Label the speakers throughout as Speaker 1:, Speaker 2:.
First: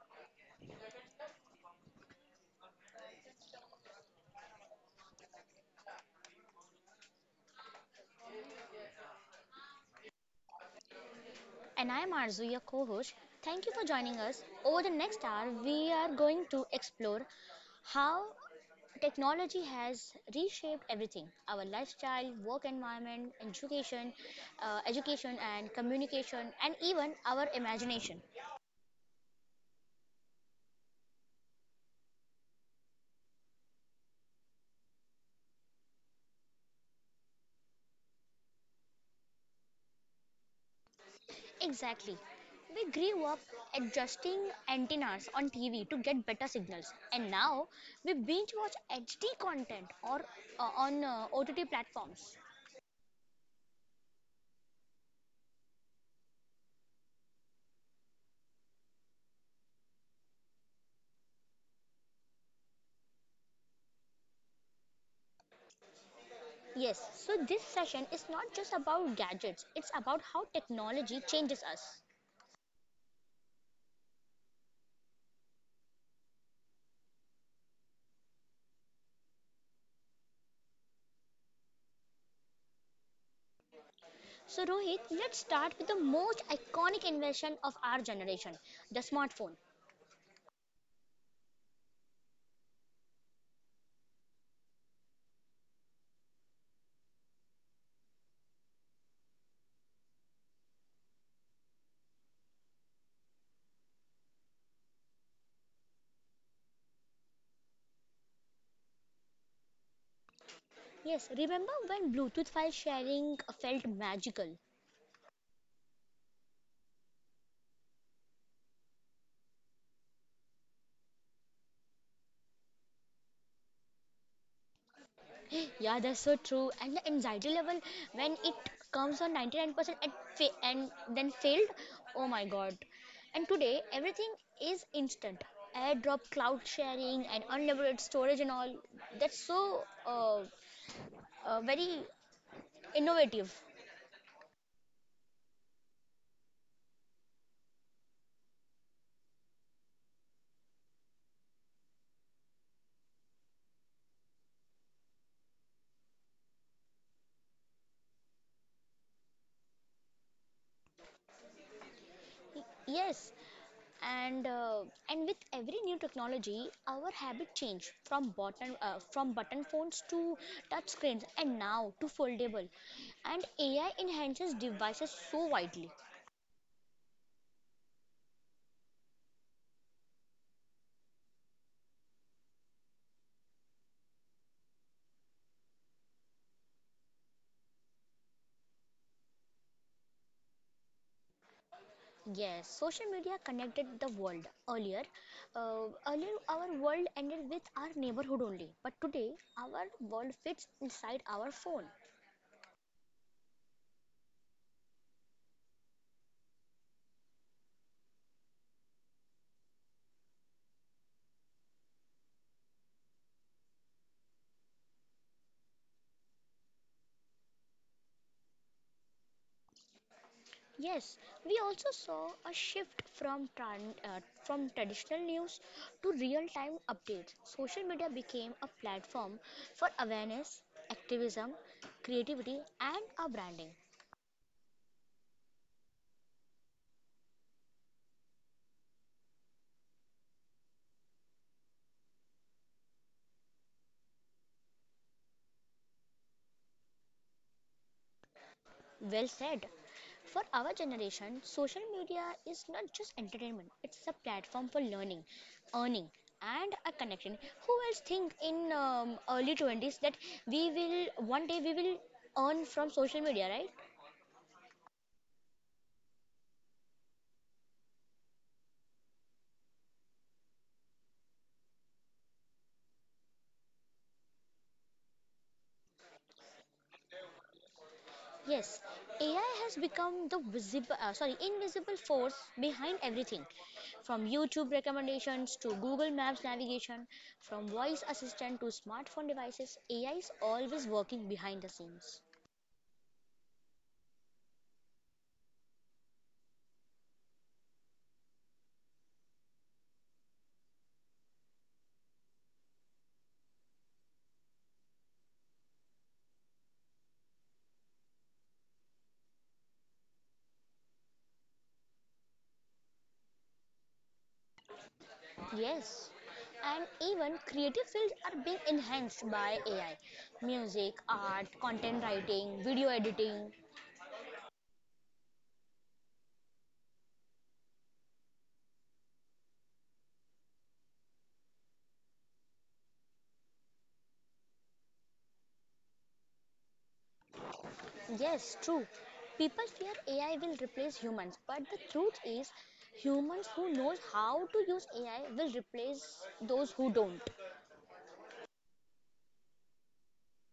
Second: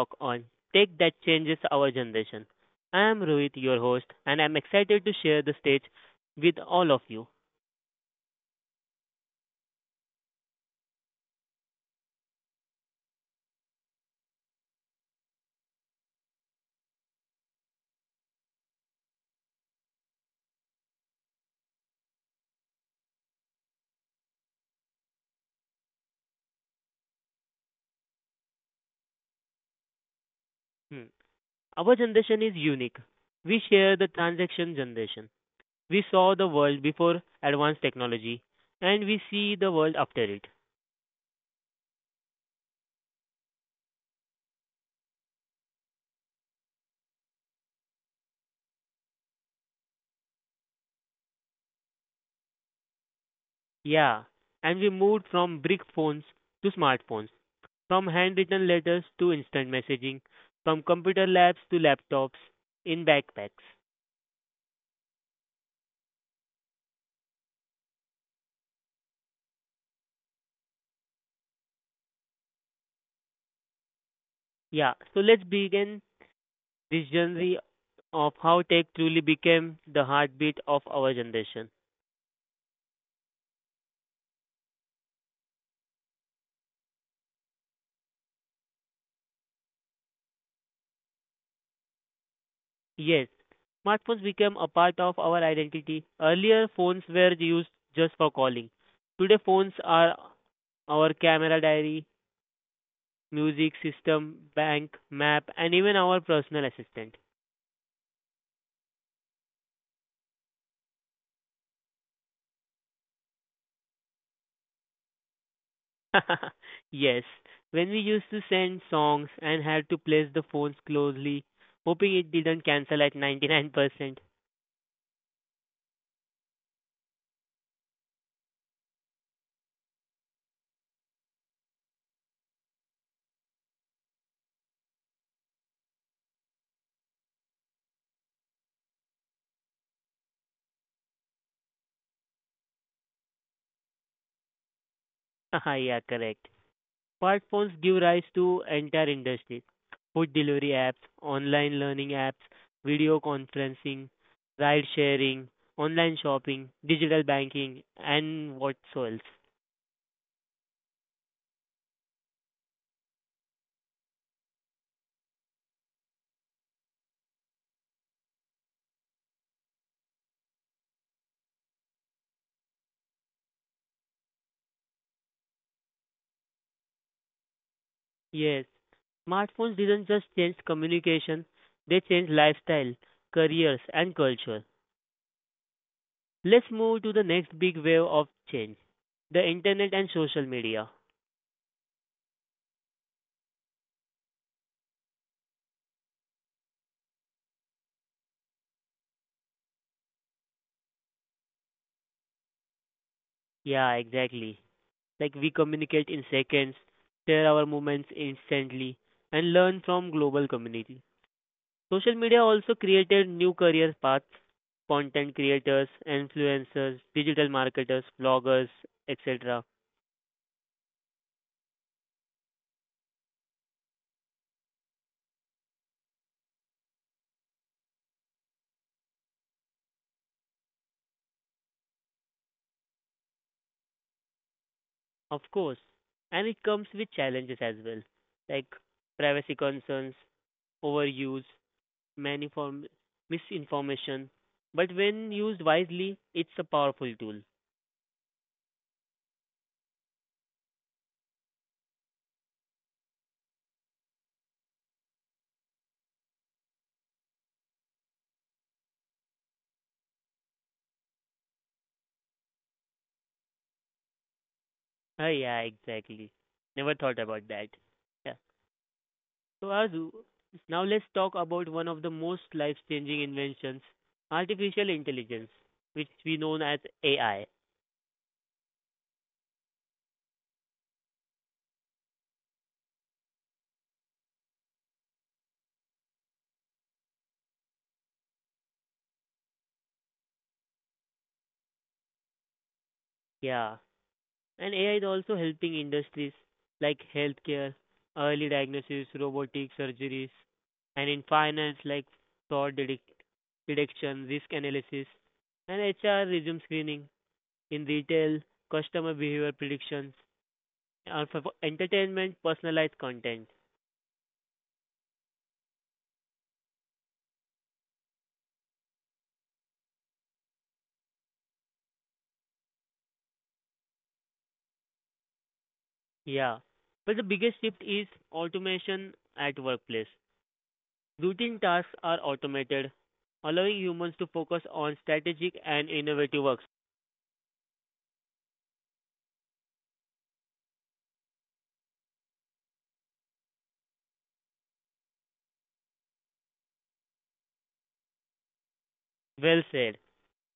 Speaker 1: talk on Tech That Changes Our Generation. I am Rohit, your host, and I'm excited to share the stage with all of you.
Speaker 2: And I'm Arzu, your co host. Thank you for joining us. Over the next hour, we are going to explore how technology has reshaped everything our lifestyle, work environment, education and communication, and even our imagination.
Speaker 1: Hmm. Our generation is unique. We share the transaction generation. We saw the world before advanced technology, and we see the world after it.
Speaker 2: Exactly. We grew up adjusting antennas on TV to get better signals, and now we binge watch HD content or on OTT platforms.
Speaker 1: Yeah, and we moved from brick phones to smartphones, from handwritten letters to instant messaging, from computer labs to laptops in backpacks.
Speaker 2: Yes, so this session is not just about gadgets, it's about how technology changes us.
Speaker 1: Yeah, so let's begin this journey of how tech truly became the heartbeat of our generation.
Speaker 2: So, Rohit, let's start with the most iconic invention of our generation the smartphone.
Speaker 1: Yes, smartphones became a part of our identity. Earlier, phones were used just for calling. Today, phones are our camera diary, music system, bank, map, and even our personal assistant.
Speaker 2: Yes, remember when Bluetooth file sharing felt magical?
Speaker 1: Yes, when we used to send songs and had to place the phones closely, hoping it didn't cancel at 99%.
Speaker 2: Yeah, that's so true. And the anxiety level when it comes on 99% and then failed? Oh my god. And today, everything is instant. AirDrop, cloud sharing, and unlimited storage, and all. That's very innovative.
Speaker 1: Yeah, correct. Smartphones give rise to entire industries, food delivery apps, online learning apps, video conferencing, ride sharing, online shopping, digital banking, and what so else.
Speaker 2: Yes, and uh, and with every new technology, our habit change from button phones to touch screens, and now to foldable. And AI enhances devices so widely.
Speaker 1: Yes, smartphones didn't just change communication, they changed lifestyle, careers, and culture. Let's move to the next big wave of change, the internet and social media.
Speaker 2: Yes, social media connected the world. Uh, earlier, our world ended with our neighborhood only, but today our world fits inside our phone.
Speaker 1: Yeah, exactly. Like we communicate in seconds, share our moments instantly, and learn from global community. Social media also created new career paths, content creators, influencers, digital marketers, bloggers, etc.
Speaker 2: Yes, we also saw a shift from traditional news to real-time updates. Social media became a platform for awareness, activism, creativity, and our branding.
Speaker 1: Of course, and it comes with challenges as well, like privacy concerns, overuse, maniform misinformation. But when used wisely, it's a powerful tool.
Speaker 2: Well said. For our generation, social media is not just entertainment; it's a platform for learning, earning, and a connection. Who else think in early 20s that we will one day we will earn from social media, right?
Speaker 1: Ah, yeah, exactly. Never thought about that. Yeah. So, Azu, now let's talk about one of the most life changing inventions, artificial intelligence, which we know as AI.
Speaker 2: Yes, AI has become the invisible force behind everything, from YouTube recommendations to Google Maps navigation, from voice assistant to smartphone devices. AI is always working behind the scenes.
Speaker 1: Yeah, and AI is also helping industries like healthcare, early diagnosis, robotic surgeries, and in finance, like fraud detec- detection, risk analysis, and HR resume screening, in retail, customer behavior predictions, and for entertainment, personalized content.
Speaker 2: Yes, and even creative fields are being enhanced by AI. Music, art, content writing, video editing.
Speaker 1: Yeah, but the biggest shift is automation at workplace. Routine tasks are automated, allowing humans to focus on strategic and innovative works.
Speaker 2: Yes, true. People fear AI will replace humans, but the truth is humans who knows how to use AI will replace those who don't.
Speaker 1: Well said.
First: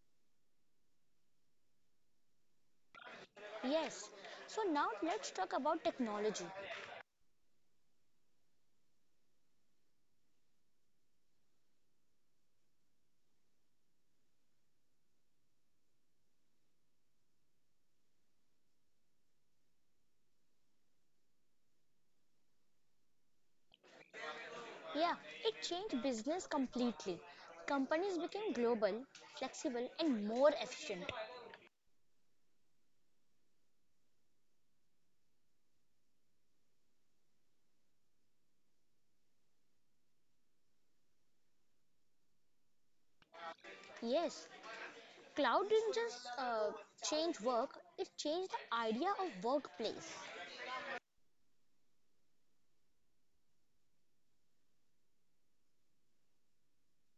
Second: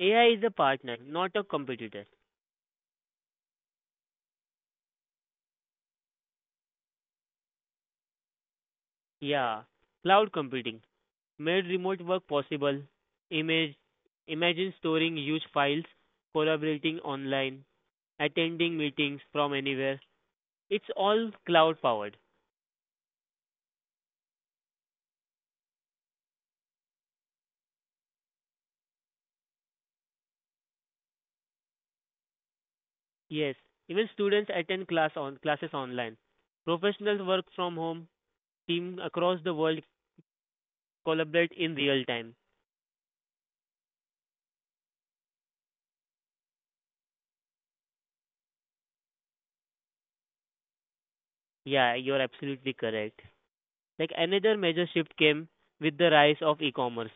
Speaker 1: AI is a partner, not a competitor.
Speaker 2: Yes. So now let's talk about technology.
Speaker 1: Yeah, cloud computing made remote work possible. Image, Imagine storing huge files, collaborating online, attending meetings from anywhere. It's all cloud powered.
Speaker 2: Yeah, it changed business completely. Companies became global, flexible and more efficient.
Speaker 1: Yes, even students attend class on classes online. Professionals work from home. Team across the world collaborate in real time.
Speaker 2: Yes, cloud didn't just change work, it changed the idea of workplace.
Speaker 1: Yeah, you're absolutely correct. Like another major shift came with the rise of e-commerce.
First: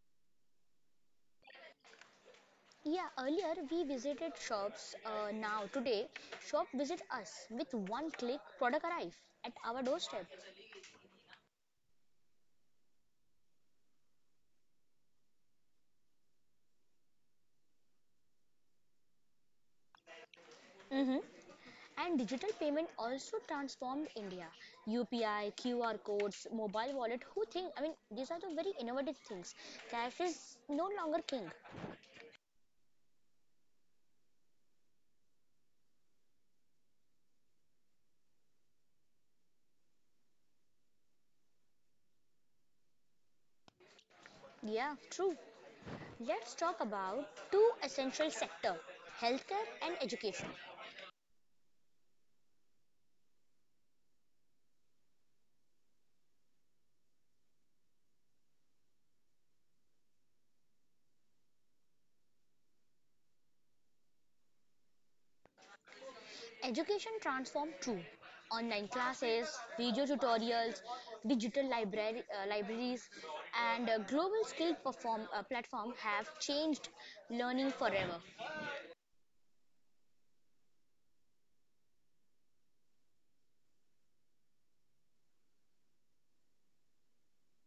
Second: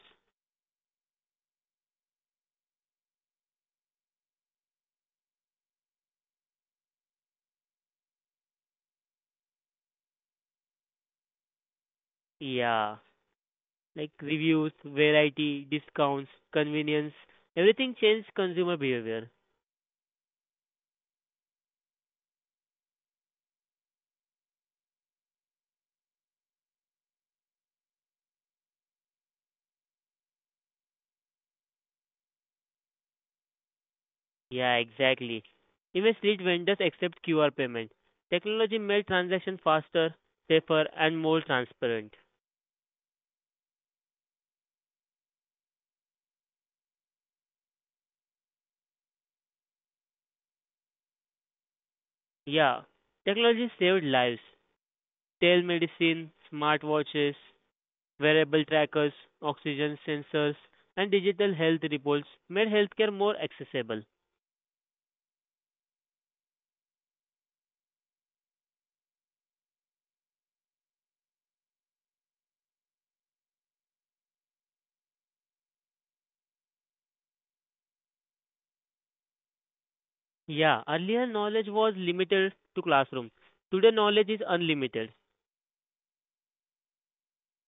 Speaker 2: Yeah, earlier we visited shops. Now today, shop visit us with one click. Product arrive at our doorstep.
Speaker 1: Yeah, like reviews, variety, discounts, convenience, everything changed consumer behavior.
Speaker 2: Hmm. And digital payment also transformed India. UPI, QR codes, mobile wallet. Who think? I mean, these are the very innovative things. Cash is no longer king.
Speaker 1: Yeah, exactly. Even street vendors accept QR payment. Technology made transactions faster, safer, and more transparent.
Speaker 2: Yeah, true. Let's talk about two essential sector, healthcare and education.
Speaker 1: Yeah, technology saved lives. Telemedicine, smartwatches, wearable trackers, oxygen sensors, and digital health reports made healthcare more accessible.
Speaker 2: Education transformed too. Online classes, video tutorials, libraries, and global skill platform have changed learning forever.
Speaker 1: Yeah, earlier knowledge was limited to classroom. Today knowledge is unlimited.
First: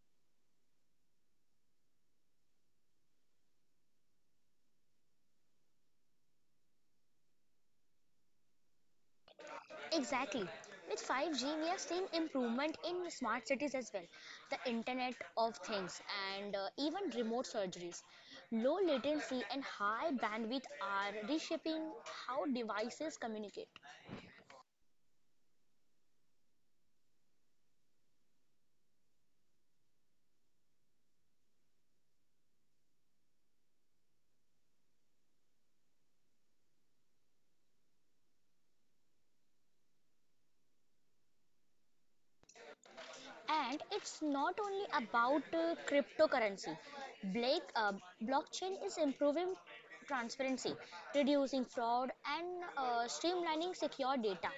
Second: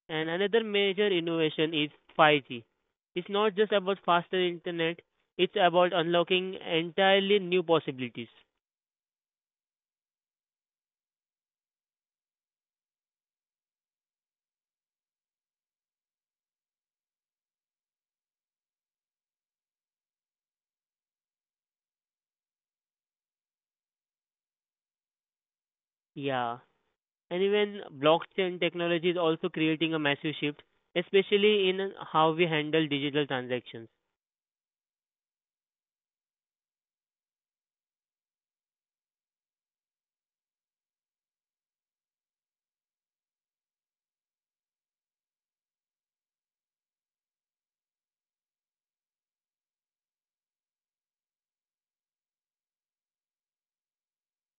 Speaker 1: And another major innovation is 5G. It's not just about faster internet, it's about unlocking entirely new possibilities.
Speaker 2: Exactly. With 5G, we are seeing improvement in smart cities as well, the Internet of Things, and even remote surgeries. Low latency and high bandwidth are reshaping how devices communicate.
Speaker 1: Yeah, and even blockchain technology is also creating a massive shift, especially in how we handle digital transactions.
Speaker 2: And it's not only about cryptocurrency. Blake, uh, Blockchain is improving transparency, reducing fraud, and streamlining secure data,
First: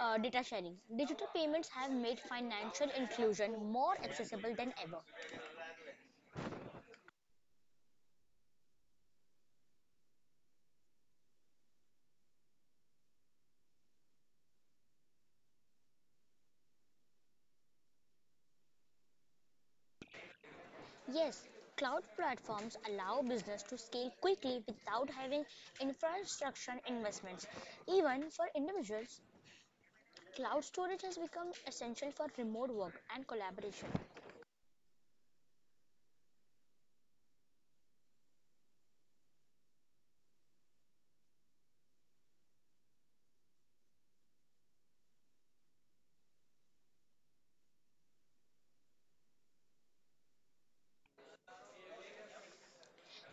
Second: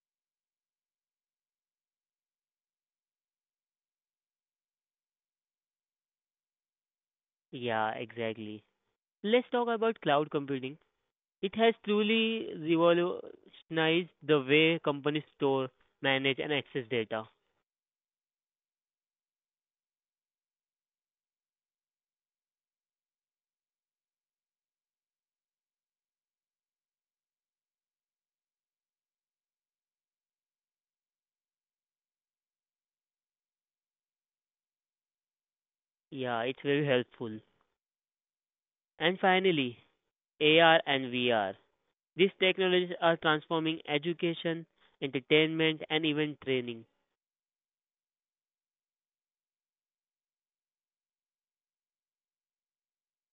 Speaker 2: uh, data sharing. Digital payments have made financial inclusion more accessible than ever.
Speaker 1: Yeah, exactly. Let's talk about cloud computing. It has truly revolutionized the way companies store, manage, and access data.
Speaker 2: Yes, cloud platforms allow business to scale quickly without having infrastructure investments. Even for individuals, cloud storage has become essential for remote work and collaboration.
Speaker 1: Yeah, it's very helpful. And finally, AR and VR. These technologies are transforming education, entertainment, and even training.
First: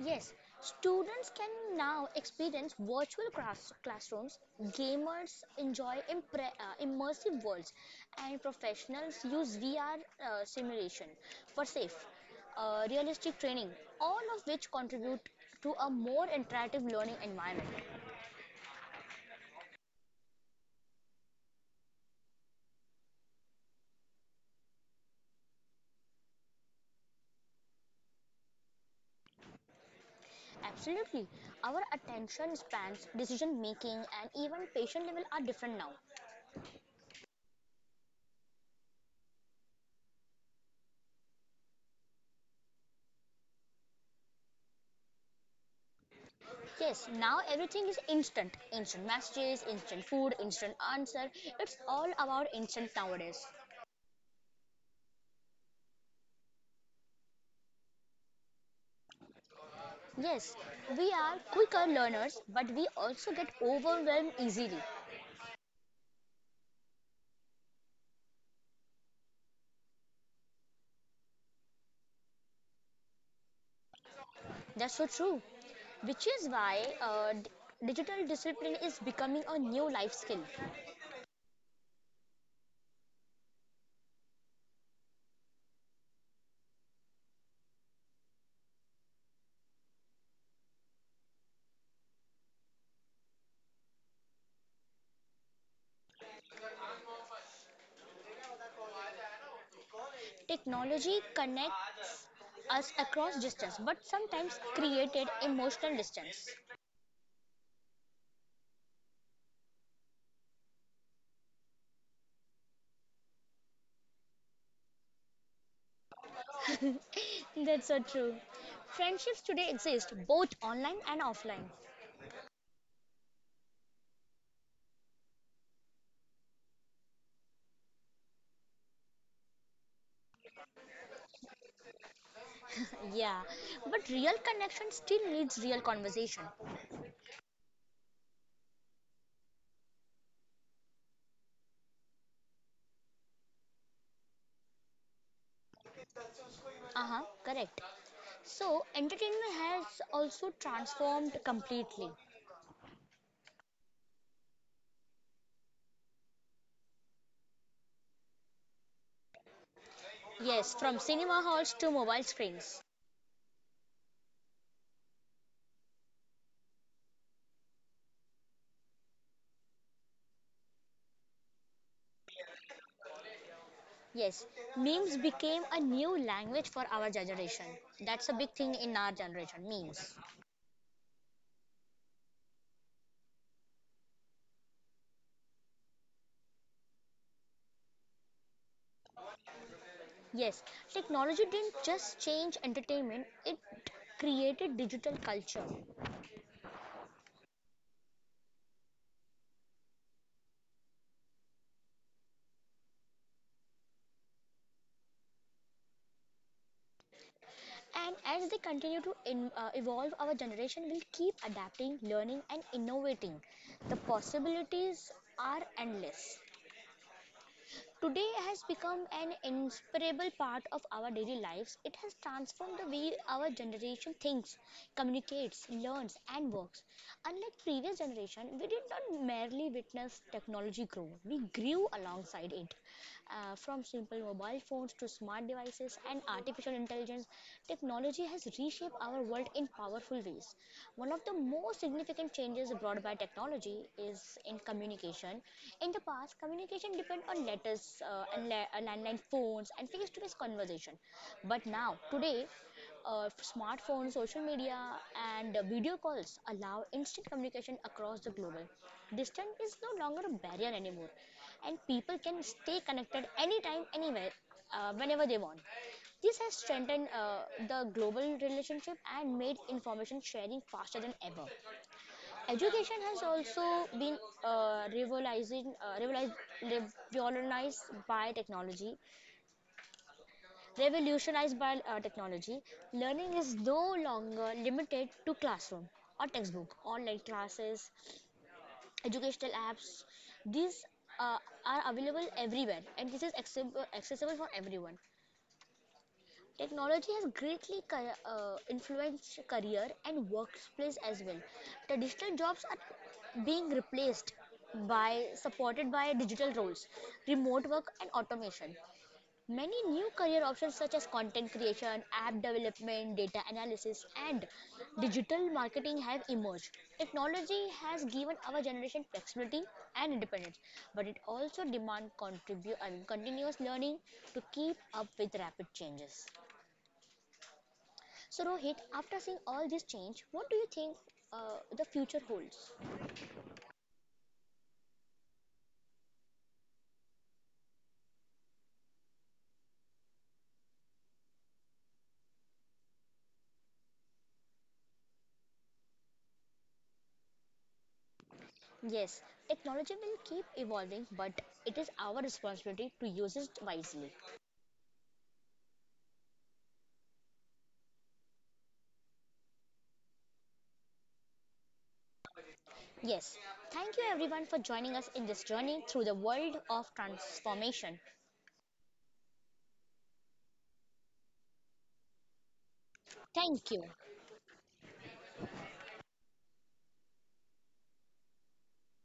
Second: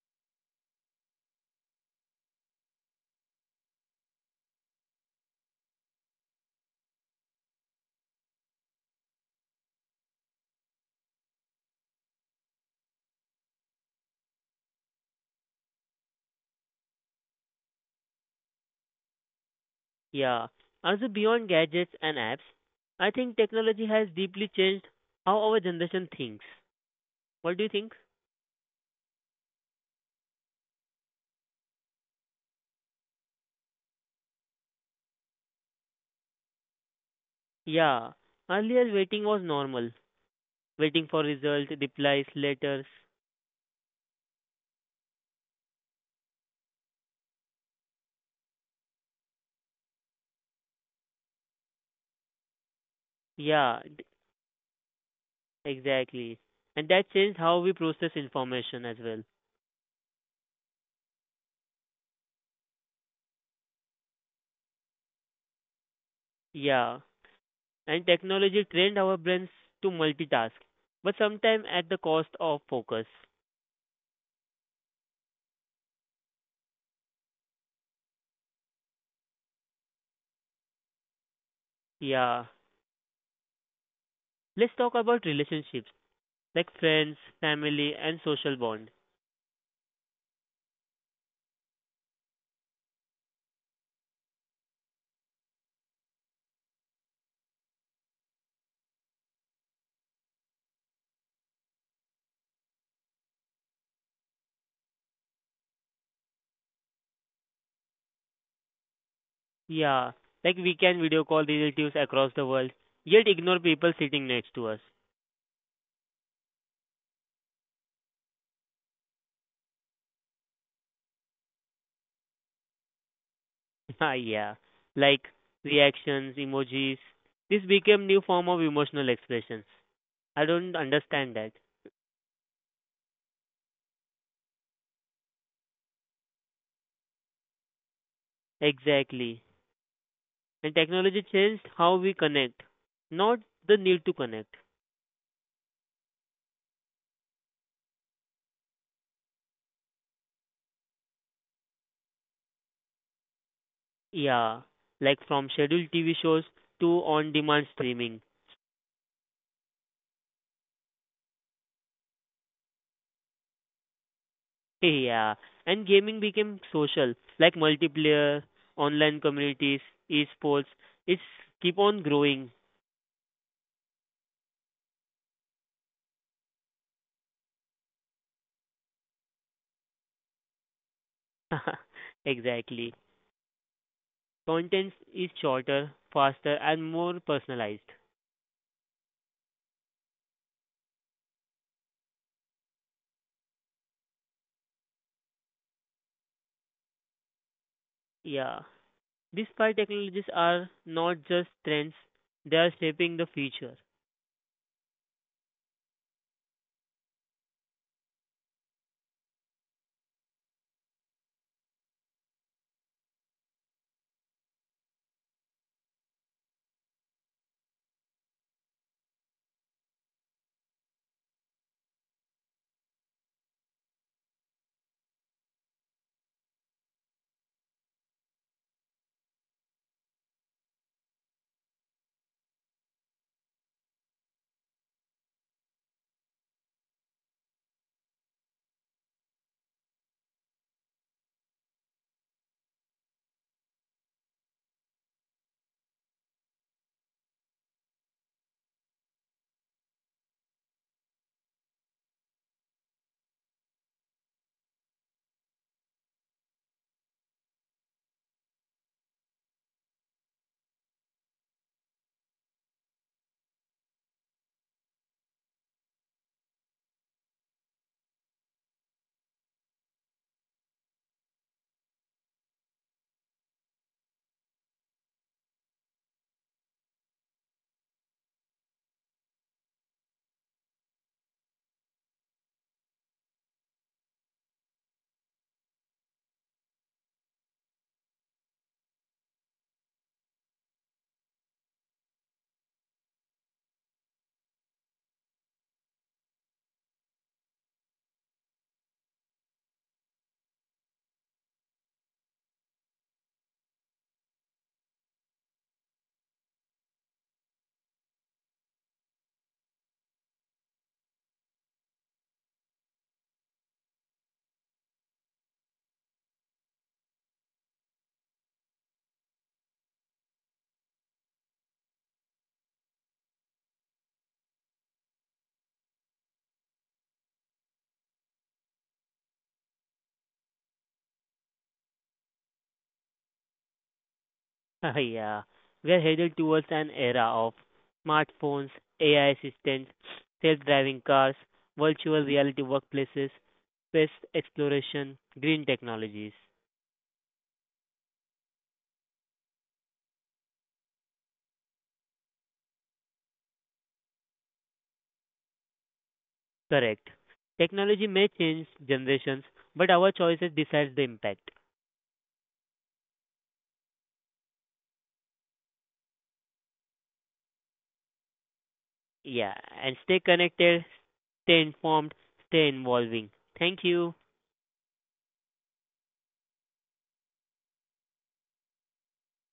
Speaker 2: Yes, students can now experience classrooms, gamers enjoy immersive worlds, and professionals use VR simulation for realistic training, all of which contribute to a more interactive learning environment.
Speaker 1: Yeah. Also, beyond gadgets and apps, I think technology has deeply changed how our generation thinks. What do you think?
Speaker 2: Absolutely, our attention spans, decision making, and even patient level are different now.
Speaker 1: Yeah. Earlier, waiting was normal. Waiting for result, replies, letters.
Speaker 2: Yes, now everything is instant. Instant messages, instant food, instant answer. It's all about instant nowadays.
Speaker 1: Yeah, d- exactly. And that changed how we process information as well.
Speaker 2: Yes, we are quicker learners, but we also get overwhelmed easily.
Speaker 1: Yeah. And technology trained our brains to multitask, but sometimes at the cost of focus.
Speaker 2: That's so true. Which is why digital discipline is becoming a new life skill.
Speaker 1: Yeah. Let's talk about relationships like friends, family, and social bonds.
Speaker 2: Technology connects us across distance, but sometimes created emotional distance.
Speaker 1: Yeah, like we can video call relatives across the world, yet ignore people sitting next to us.
Speaker 2: That's so true. Friendships today exist both online and offline.
Speaker 1: Ah, yeah, like reactions, emojis. This became new form of emotional expressions. I don't understand that.
Speaker 2: Yeah, but real connection still needs real conversation.
Speaker 1: Exactly. And technology changed how we connect, not the need to connect.
Speaker 2: Uh huh, correct. So, entertainment has also transformed completely.
Speaker 1: Yeah, like from scheduled TV shows to on-demand streaming.
Speaker 2: Yes, from cinema halls to mobile screens.
Speaker 1: Yeah, and gaming became social, like multiplayer, online communities, esports. It's keep on growing.
Speaker 2: Yes, memes became a new language for our generation. That's a big thing in our generation, memes.
Speaker 1: Exactly. Content is shorter, faster, and more personalized.
Speaker 2: Yes, technology didn't just change entertainment, it created digital culture.
Speaker 1: Yeah. These five technologies are not just trends, they are shaping the future.
Speaker 2: And as they continue to evolve, our generation will keep adapting, learning, and innovating. The possibilities are endless. Today has become an inseparable part of our daily lives. It has transformed the way our generation thinks, communicates, learns, and works. Unlike previous generation, we did not merely witness technology grow; we grew alongside it. From simple mobile phones to smart devices and artificial intelligence, technology has reshaped our world in powerful ways. One of the most significant changes brought by technology is in communication. In the past, communication depended on letters and landline phones and face to face conversation. But now, today, smartphones, social media, and video calls allow instant communication across the global. Distance is no longer a barrier anymore, and people can stay connected anytime, anywhere, whenever they want. This has strengthened the global relationship and made information sharing faster than ever. Education has also been uh, revolutionized, revolutionized by technology. Revolutionized by uh, technology, Learning is no longer limited to classroom or textbook. Online classes, educational apps, these uh, are available everywhere, and this is accessible for everyone. Technology has greatly influenced career and workplace as well. Traditional jobs are being replaced by supported by digital roles, remote work, and automation. Many new career options such as content creation, app development, data analysis, and digital marketing have emerged. Technology has given our generation flexibility and independence, but it also demands continuous learning to keep up with rapid changes. So, Rohit, after seeing all this change, what do you think the future holds?
Speaker 1: Yeah, we are headed towards an era of smartphones, AI assistants, self-driving cars, virtual reality workplaces, space exploration, green technologies.
Speaker 2: Yes, technology will keep evolving, but it is our responsibility to use it wisely.
Speaker 1: Correct. Technology may change generations, but our choices decide the impact.
Speaker 2: Yes, thank you everyone for joining us in this journey through the world of transformation.
Speaker 1: Yeah, and stay connected, stay informed, stay involving.
Speaker 2: Thank you.
Speaker 1: Thank you.